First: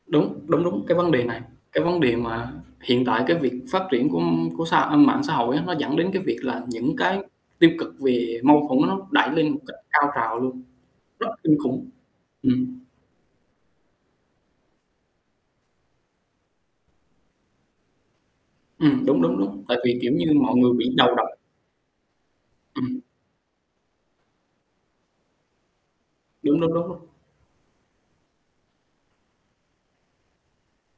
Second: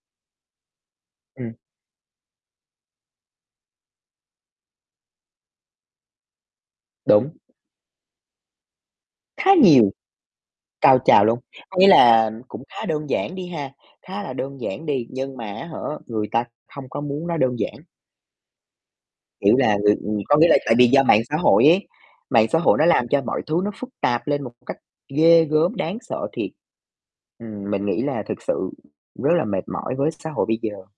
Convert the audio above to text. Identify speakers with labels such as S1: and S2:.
S1: Đúng, đúng, đúng. Cái vấn đề này,
S2: Ừm.
S1: cái vấn đề mà hiện tại cái việc phát triển của của xã mạng xã hội á, nó dẫn đến cái việc là những cái
S2: Đúng.
S1: tiêu cực về mâu thuẫn nó đẩy lên
S2: Khá
S1: một cách
S2: nhiều.
S1: cao trào luôn.
S2: Cao trào
S1: Rất
S2: luôn,
S1: kinh
S2: có nghĩa
S1: khủng.
S2: là cũng
S1: Ừm.
S2: khá đơn giản đi ha, khá là đơn giản đi nhưng mà á hả, người ta không có muốn nó đơn giản.
S1: Ừm. Đúng, đúng,
S2: Kiểu
S1: đúng. Tại
S2: là,
S1: vì, kiểu
S2: người
S1: như,
S2: có nghĩa
S1: mọi
S2: là
S1: người
S2: tại vì
S1: bị
S2: do
S1: đầu
S2: mạng
S1: độc.
S2: xã hội ấy, mạng xã hội nó
S1: Ừm.
S2: làm cho mọi thứ nó phức tạp lên một cách ghê gớm, đáng sợ thiệt.
S1: Đúng, đúng, đúng luôn.
S2: Ừm, mình nghĩ là thực sự rất là mệt mỏi với xã hội bây giờ.